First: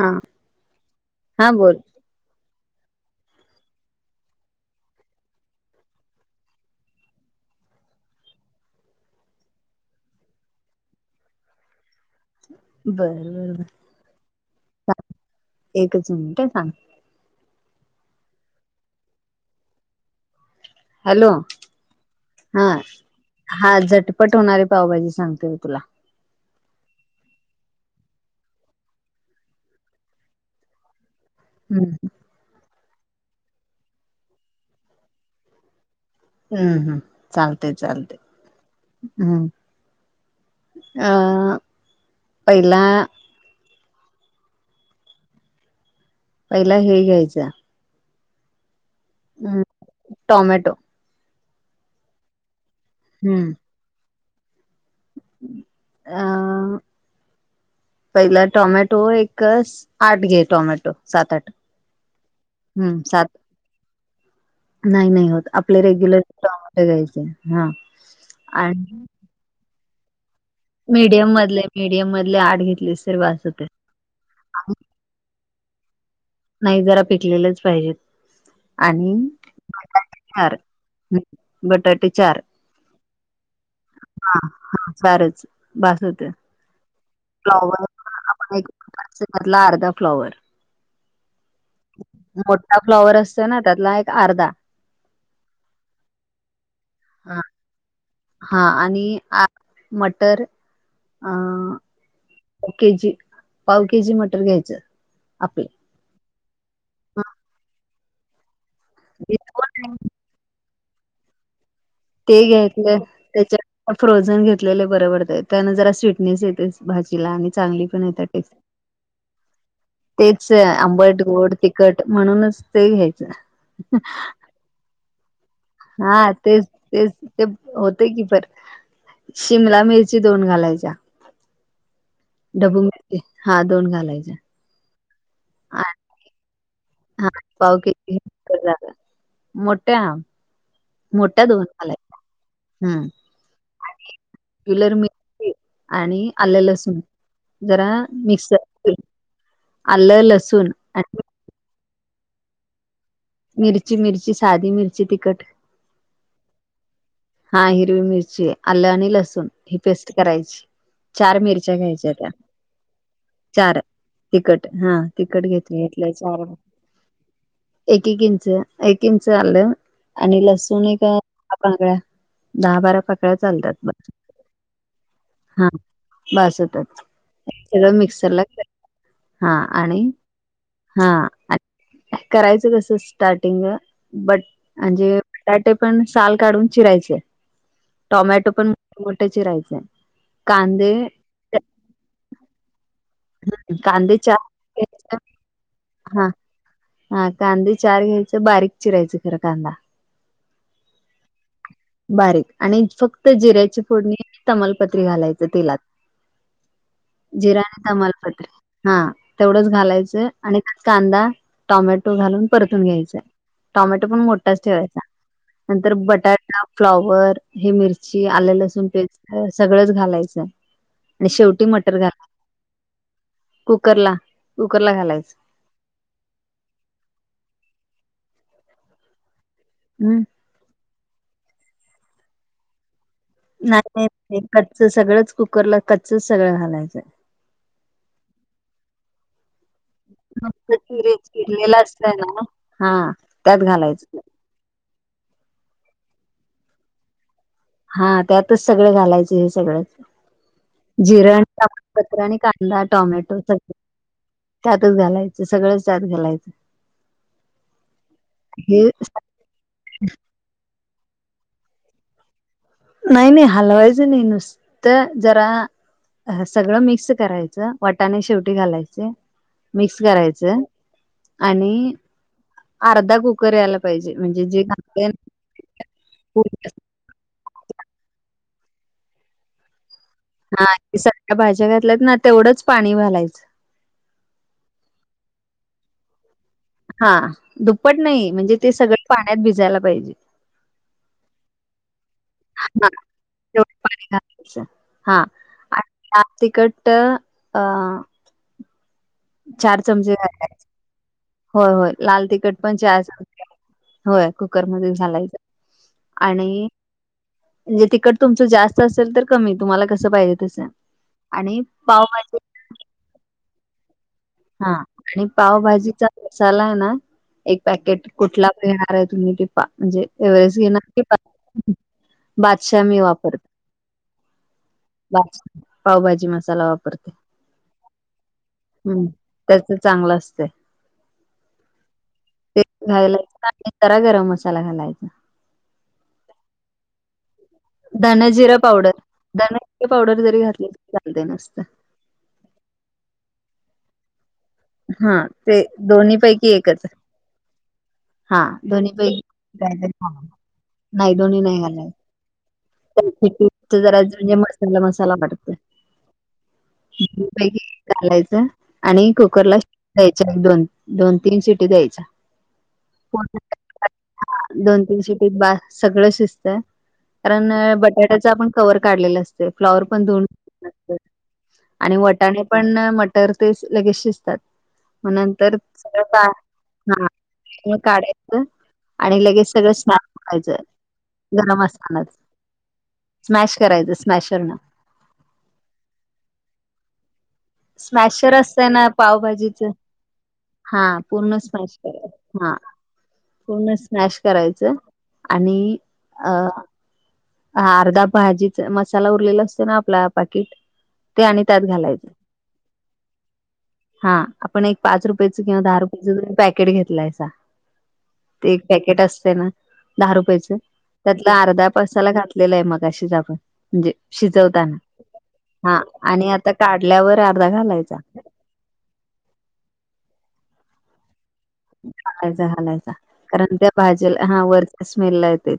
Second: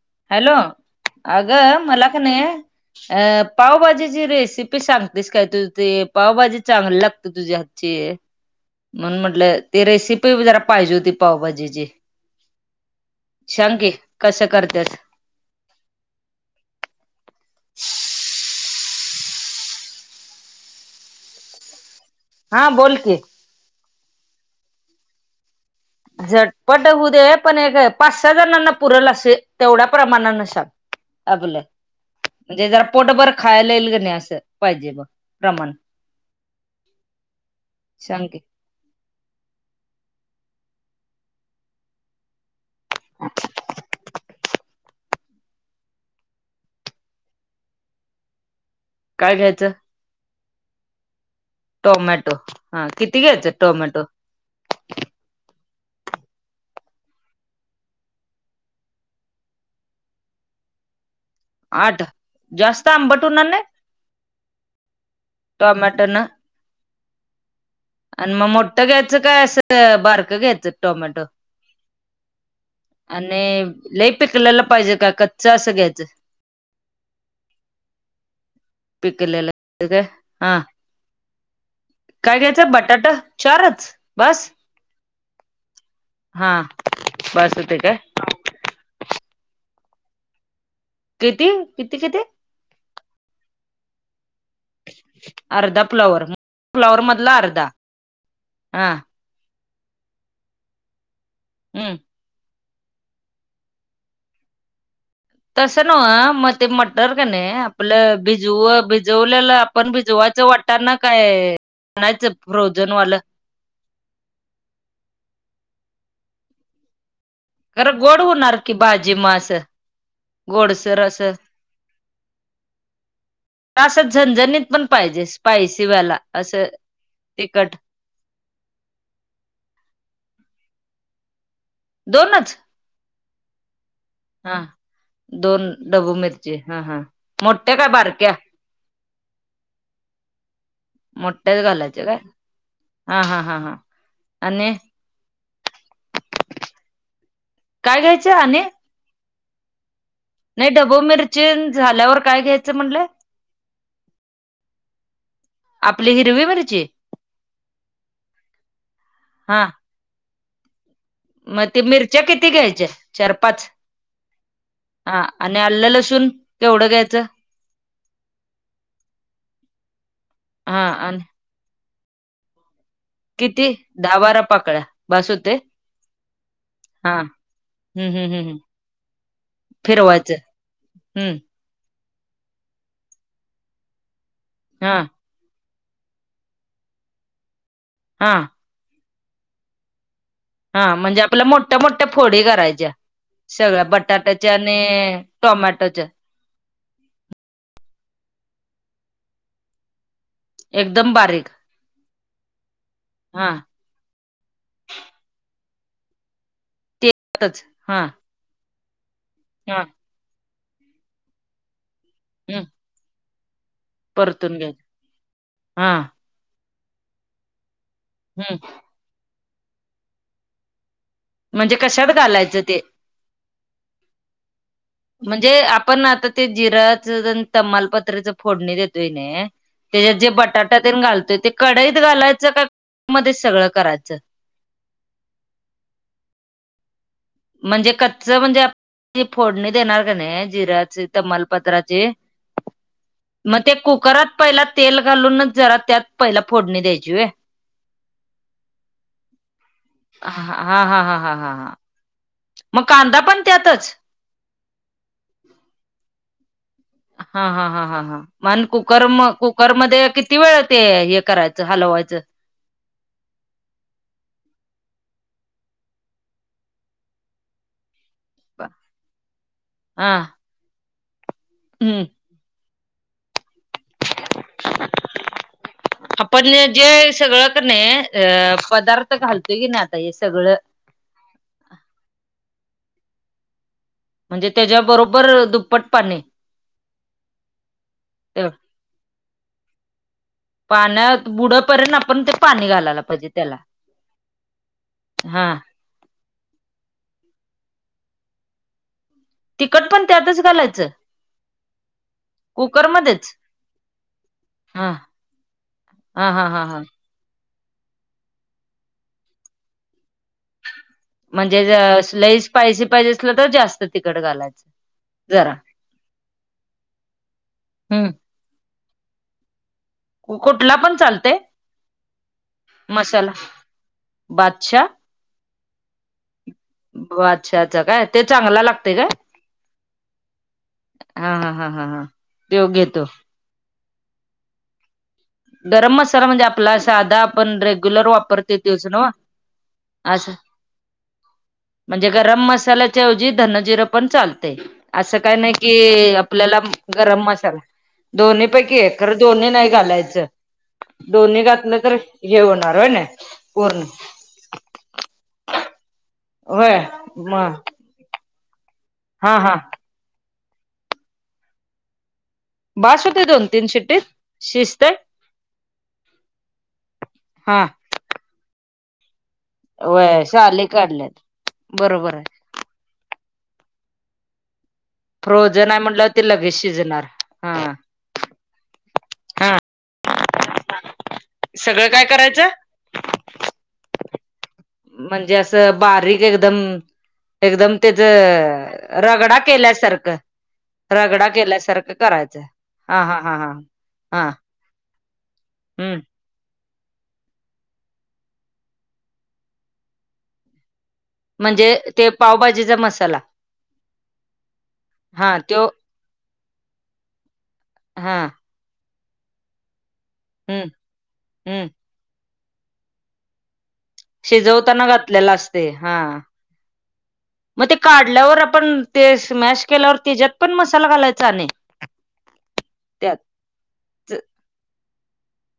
हा हॅलो हा बोल अगं मला का नाही. अ पावभाजीची रेसिपी सांगतेस काय तू ते पावभाजी चांगली लागते तुझ्या हात.. म्हण म्हंटलं ती रेसिपी जरा पाहिजे होती पावभाजीची. बर बर सांग की कसं करतेस बर एकच मिनिट अं थांबा. [inaudible] हॅलो हा बोल की हा झटपट होणारी पावभाजी सांगते मी तुला. झटपट होऊ दे पण एक पाच सहा जणांना पुरल असे तेवढ्या प्रमाणान सांग. हा बोला हम्. म्हणजे जरा पोटभर खायला येईल नाही असं पाहिजे ब प्रमाण. हम्म हम्म चालते चालते. सांग की हम् अ पहिला.. पहिला हे घ्यायचं. काय घ्यायचं? टोमॅटो. टोमॅटो, हा किती घ्यायचं हम्म टोमॅटो? अं.. पहिला टॉमॅटो एक आठ घे टॉमॅटो सात -आठ. आठ जास्त हम्म आंबट सात होणार नाही. नाही नाही होत आपले टोमॅटो न रेग्युलर टॉमॅट घ्यायचे. हा आणि मग मोठं आणि घ्यायचं काय?, असं बारकं घ्यायचं. टोमॅटो मीडियम मधले मीडियम मधले आठ घेतलीस तरी बास आणि होतय. लई पिकलेलं पाहिजे का कच्च असं घ्यायचं. नाही जरा पिकलेलेच पाहिजेत. पिकलेलं काय चार हा, बटाटे काय चार घ्यायचंय बटाटा चारच. हा बस हा चारच बास होते... हा बस होते काय त्याचेमधला अर्धा फ्लॉवर. किती, किती किती. मोठा फ्लॉवर असतो ना त्यातला एक अर्धा. अर्धा फ्लॉवर फ्लॉवर मधला अर्धा हा ह मटर अ हम्म पाऊ केजी पाव के जी मटर घ्यायचं. आपले तस न वं मग ते मटर का नाही आपलं भिजू जेवलेलं आपण भिजवायच वाटण ना काय आणयच ते फ्रोजन घ्यायचं वालं त्याच्या फ्रोझन घेतलेले बरबरत त्यान जरा स्वीटनेस येते. भाजीला आणि चांगली खरं पण गोड येतात टेक् होणार की भाजी म असं तेच गोडसर आंबट असं गोड तिखट म्हणूनच ते घ्यायचं. तास झनझणीत पण पाहिजे. हा स्पायसीवाला तेच असं तेच ते.. तिखट तेकी बर, शिमला मिरची दोन घालायच्या. दोनच. हा दोन घालायचे हा दोन डबू मिरची हा हां हा पाव किती मोठ्या [unintelligible] मोठ्या मोठ्याच दोनाला घालायच्या काय हा हा हा हा आणि हम्लर म [inaudible] आणि आले लसूण जरा काय घ्यायचं मिक्स आणि अलं ल नाही ढोबळी मिरचीचें झाल्यावर काय घ्यायचं म्हणलं मिरची मिरची साधी मिरची तिखट आपली हिरवी म्हणाची. हा हिरवी मिरची आलं आणि लसूण हा ही पेस्ट करायची. चार मग मिरच्या ते घ्यायच्या त्या किती घ्यायच्या पाच चार तिकट हा तिकट आणि आलं घेतली. लसूण चार केवढं घ्यायचं एक एक इंच एक इंच आलं आणि हा लसूण आहे आणि काग दहा बारा पाक् किती दा बारा पाकळ्या बसू ते भासतात सगळ हम्म मिक्सर हम्म ला हम्म हा आणि फिरवायचं हा हम्म करायचं कसं स्टार्टिंग बट हा म्हणजे बटाटे पण साल काढून चिरायचे हा टॉमॅटो पण मोठ मोठे चिरायचे हा कांदे म्हणजे आपल्याला मोठ्या मोठ्या फोडी करायच्या सगळ्या कांदे चार बटाट्याच्या आणि टोमॅटोच्या हा हा कांदे चार घ्यायचं बारीक चिरायचं खर कांदा एकदम बारीक बारीक आणि फक्त हा जिऱ्याची फोडणी तमालपत्री घालायच तेलात जिरा तेलातच आणि हा तमालपत्री हा तेवढंच हा घालायचं आणि कांदा टॉमॅटो घालून हम्म परतून घ्यायचाय टॉमॅटो पण परतून मोठाच घ्यायच ठेवायचा हा नंतर बटाटा फ्लॉवर हे मिरची हम्म आले लसूण पेज सगळंच घालायचं आणि शेवटी मटर घालाय लायचं ते कुकर ला उकरला घाला म्हणजे आपण आता ते जिराच तमालपत्राच फोडणी देतोय नाही. त्याच्यात हम् जे बटाट्या ते घालतोय ते कडाईत घालायचं का मध्ये सगळं नाही करायचं नाही कच्च सगळंच कुकरला कच्चच सगळं घालायचंय. म्हणजे कच्च म्हणजे ती फोडणी देणार का नाही मस्त जिरायाचे चिरे चिरलेला तमालपत्राची असतय ना हा मग त्यात ते घालाय. कुकरात पहिला तेल घालूनच जरा त्यात पहिला फोडणी द्यायची आहे हा त्यातच सगळ घालायचं हे सगळं हा हा हा हा जिर हा हा हा कापत्र आणि का मग कडा कांदा टोमॅटो पण सगळ त्यातच त्यातच घालायच सगळं त्यात घालायचं हा हा हा हा हा म हे कुकर म करमध्येध्ये किती वेळ ते हे करायचं हलवायचं नाही नाही हलवायच नाही नुसत जरा अ सगळं मिक्स करायचं वाटाने शेवटी घालायचे मिक्स हा करायचं आणि हम्म अर्धा कुक ककर यायला पाहिजे. [inaudible] म्हणजे जे ते सगळं कर नाही अ पदार्थ घालतोय की नाही. आता हे सगळं हा सगळ्या भाज्या घातल्यात ना तेवढंच पाणी घालायचं म्हणजे त्याच्या बरोबर दुप्पट पाने हा दुप्पट नाही म्हणजे ते सगळं पाण्यात भिजायला पाहिजे पाण्यात बुडपर्यंत आपण ते पाणी घालायला पाहिजे त्याला अच्छ हा जास्तिकट अ चार तिखट पण चमचे त्यातच घालायचं होय होय लाल तिखट पण चार चम कुकरमध्येच होय हा कुकरमध्येध्ये झालायच हा हा हा हां म्हणजे तिकट तुमचं जास्त असेल तर कमी तुम्हाला कसं पाहिजे तसं आणि म्हणजे पावभाजी लई स्पायसी पाहिज असलं तर जास्त तिकड घालायच हा आणि पावभाजीचा मसाला आहे ना एक पॅकेट हम्म कुठला र आहे तुम्ही टिपा म्हणजे एवेस कुठला घेणार पण की चालतय बादशा मी मसाला वापरत बादशाह पावभाजी मसाला वापरते अच्छा अच्छ काय ते चांग लाग हम्म त्याच चांगलं असत हा हा हा हा हा तो तेयला घेतो जरा गरम मसाला घालायचा गरम मसाला म्हणजे आपला साधा ण रेग्युलर धनजिरा वापरतेच पावडर धनजिरा पावडर जरी घातली तरी चालते नसतं म्हणजे गरम मसाल्याच्याऐवजी धन जिरं पण चाल असं हा काय नाही ते कि दोन्ही पैकी आपल्याला एकच गरम मसाला दोन्ही पैकी एक खरं दोन्ही नाही घालायचं नाही दोन्ही नाही घातलं तर घालायचं ये होणार आहेय ना खिचडीचं पर्ण जरा म्हणजे मसाला मसाला होय वाटतैकी म घालायचं आणि हा हा कुकरला द्यायच्या दोन दोन तीन शिटी द्यायच्या बास होते हा दोन तीन शिट्टीत दोन शिजतय तीन शिटी बा सगळं शिजतय कारण बटाट्याच आपण कवर काढलेलं असत फ्लाॉवर पण ध व्हय साली काढल्यात आणि बरोबर आहे वटाणे पण मटर ते लगेच शिजतात मग नंतर फ्रोझन आहे म्हटल्यावर ते ह लगेच शिजणार हा काढायचं आणि लगेच हा सगळं स्नान करायचं गरम सगळं काय असतानाच करायचं स्मॅश करायचं स्मॅशर ना म्हणजे असं बारीक एकदम एकदम त्याच स्मॅशर असतय ना रगडा पावभाजीच केल्यासारखं हा रगडा पूर्ण स्मॅश केल्यासारखं करायचं हा हा हा हा पूर्ण स्मॅश हा करायचं आणि हम्म अ अर्धा भाजीचा मसाला उरलेला असत ना आपल्या पाकीिट म्हणजे ते पावभाजीचा मसाला हा आपण एक पाच रुपयाच हा किंवा तो दहा रुपयच पॅकेट घेतलाय सा हा. एक पॅकेट असतय ना दहा रुपच हम्म त्यातल अर्धा हम्म पास ला घातलेलं आहे मगाशीच आपण म्हणजे शिजवताना हा आणि आता काढल्यावर आ मग ते काढल्यावर आपण ते स्मॅश केल्यावर त्यच्यात पण मसाला घालायचा आणि घालायच घालायचा त्यात कारण त्या भाजीला हा वरच्या स्मेल ला येतोय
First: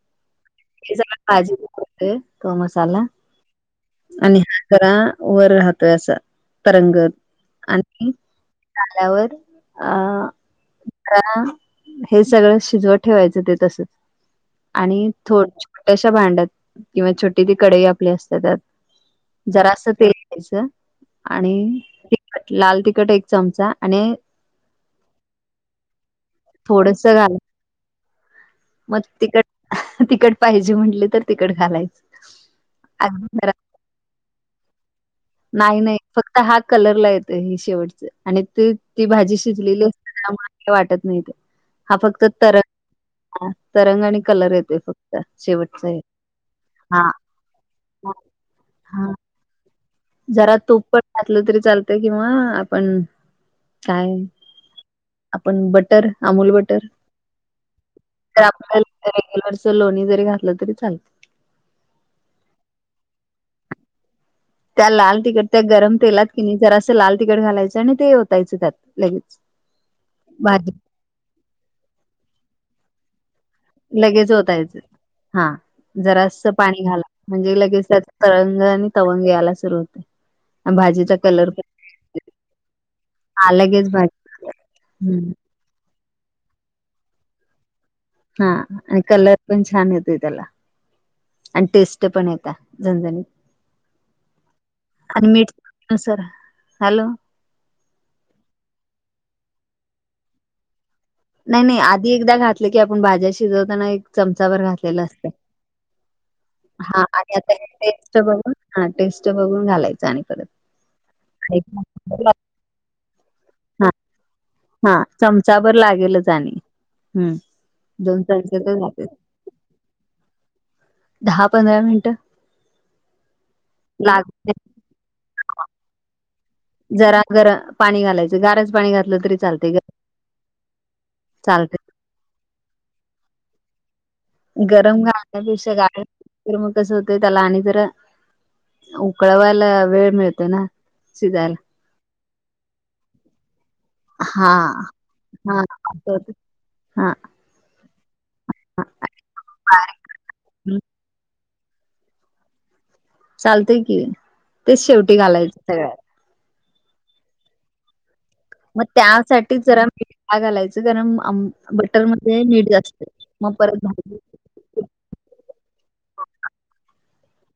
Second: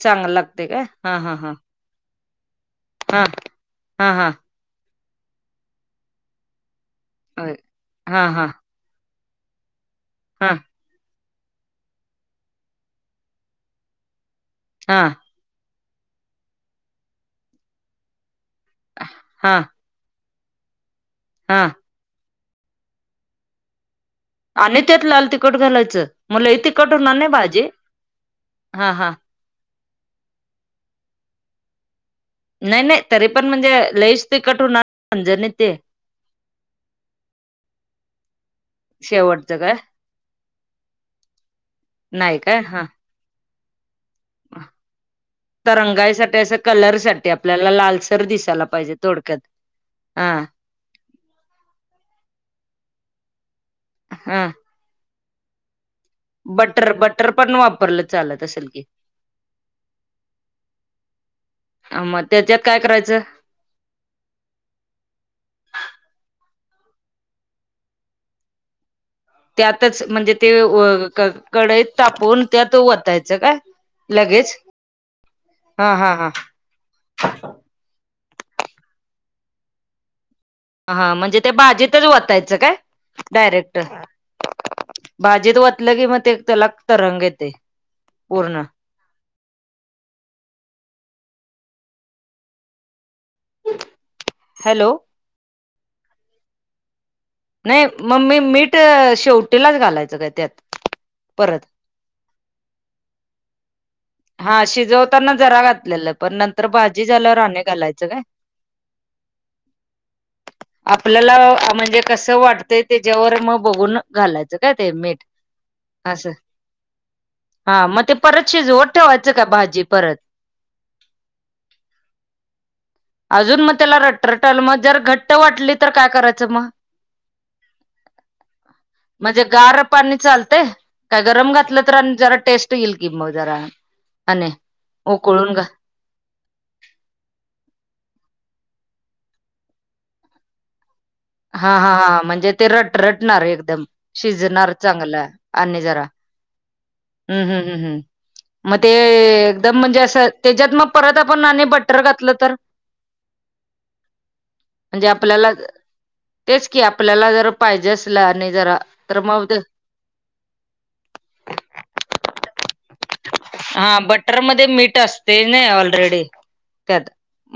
चांगल लागतय काय हा हा हा तो मसाला हा हा आणि घरा वर राहतोय असा तरंगत हा आणि हा हा झाल्यावर आ हा. हे सगळं शिजवत ठेवायचं ते तसच आणि ो हा छोट्याश्या भांड्यात किंवा छोटी ती कडई आपली असते त्यात हा जरास तेल घ्यायच आणि हा लाल तिखट एक चमचा आणि आणि त्यात लाल तिकखट घालायचं म लई तिखट थोडस होणार नाही घाल भाजी हा मग हा तिकड तिकड पाहिजे म्हटली तर तिकड घालायचं नाही नाही तरी अगदी पण जरा म्हणजे लईच तिखट हुणार नाही नाही फक्त हा कलरला येतोय हे शेवटच आणि त ती भाजी शेवटचं काय शिजलेली अस काय वाटत नाही का नाही काय हा हा त रंग आणि कलर येतोय फ [unintelligible] तरंगायसाठी असं कलर हा साठी आपल्याला लालसर दिसायला पाहिजे हा थोडक्यात हा जरा तूप पण घातलं तरी चालतय किंवा आपण काय हा आपण बटर अमूल बटर पण वापरलं चालत असेल की आपल्याला रेगुलरच लोणी जरी घातलं तरी चालतय मग त्याच्यात काय करायचं त्या लाल तिखट त्या गरम तेलात किणी जरा असं लाल तिखट घालायचं आणि ते ओतायचं त्यात लगेच त्यातच म्हणजे ते भाजी व क कडईत तापून त्यात वतायचं काय? लगेच ओतायच हा हा हा जरास पाणी घाला म्हणजे लगेच तरंग आणि तवंग यायला सुरु होतोय हा म्हणजे ते बाजीतच वतायचं काय हा डायरेक्ट लगेच भाजी हम्म भाजीत वतल की मग ते त्याला रंग येतय हा. आणि कलर पण छान येतोय त्याला आणि टेस्ट पण येत्या जणजणीत हॅलो. आणि मीठ नुसार हॅलो. नाही म मी मीठ शेवटीलाच घालायचं काय त्यात? परत नाही नाही आधी एकदा घातलं की आपण भाज्या शिजवताना एक चमचाभर हा घातलेलं असत शिजवताना जरा घातलेलं पण नंतर हा भाजी आणि झाल्यावर आता घालायचं टेस्ट काय बघून हा टेस्ट बघून घालायच आणि परत आपल्याला म्हणजे कसं वाटतंय त्याच्यावर म हा बघून घालायचं काय ते हा मीठ चमचाभर लागेलच असं आणि हम्म हा मग ते दोन परत चमचे तर शिजवत लागतेच ठेवायचं का भाजी परत दहा पंधरा मिनिटं अजून मग त्याला लाग रटरटल मग जर घट्ट वाटली तर काय करायचं म जरा जरा पाणी घालायचं गारज पाणी घातलं तरी म्हणजे चाल गार पाणी चालतय काय गरम चालते घातलं तर आणि जरा टेस्ट येईल की मग जरा आणि गरम उकळून घा खाण्यापेक्षा गाय मग कसं होतंय त्याला आणि ज उकळवायला वेळ मिळतो ना सिधा हा हा हां म्हणजे ते रटरटणार एकदम हा शिजणार चांगलं हा आणि जरा असं होत हा हम्म हम्म हम्म हम् मग ते एकदम म्हणजे असं. त्याच्यात मग परत आपण ना बटर घातलं तर चालतय की तेच म्हणजे शेवटी आपल्याला घालायचं सगळ्यात. तेच की आपल्याला जर पाहिजे असल आणि जरा मग तर मग त्यासाठी जरा का घालायचं कारण बटर मध्ये मीठ जास्त. मग परत हा भाजी बटर मध्ये मीठ असतय नी ऑलरेडी त्यात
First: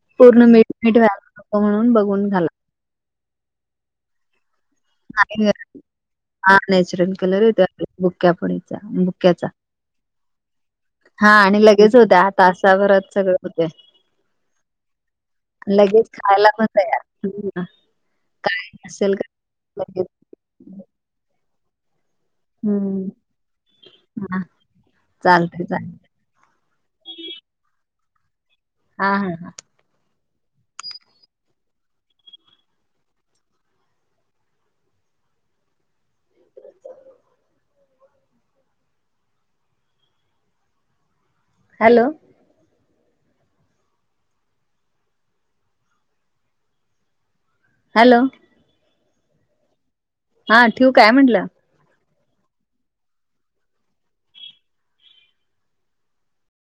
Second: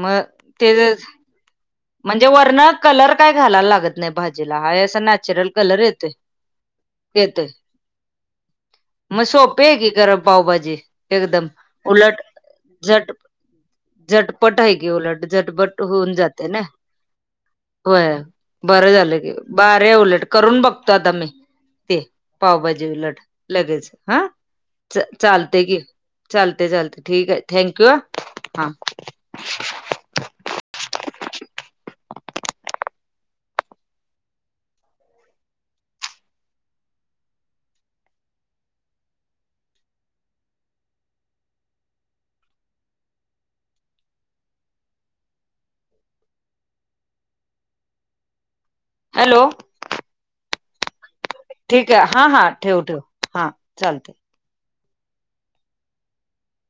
म पूर्ण ते मीठ मीठ ज व्हायला नको म्हणून म्हणजे बघून घाला वर्ण कलर काय घालायला लागत नाही भाजीला हाय अस नॅचरल कलर येतोय हा नॅचरल कलर येतोय येतो बुक्या फुडीचा मग बुक्याचा सोपी आहे की गरम पावभाजी हा एकदम आणि लगेच होत्या उलट आ झट तासावरच सगळ होते. झटपट आहे की उलट झटपट होऊन जात. खायला ना पण तयार होय काय बरं असेल झालं का कि बरे लगेच उलट करून बघतो आता मी ते पावभाजी हम्म उलट लगेच हा चालते चालतय कि चालतय लते लते ठीक आहे थँंक यू ह हां हा हा हां [unintelligible] हॅलो हॅलो हॅलो हा ठेव काय म्हंटलं ठीक आहे हा हा ठेव ठेव हा चालते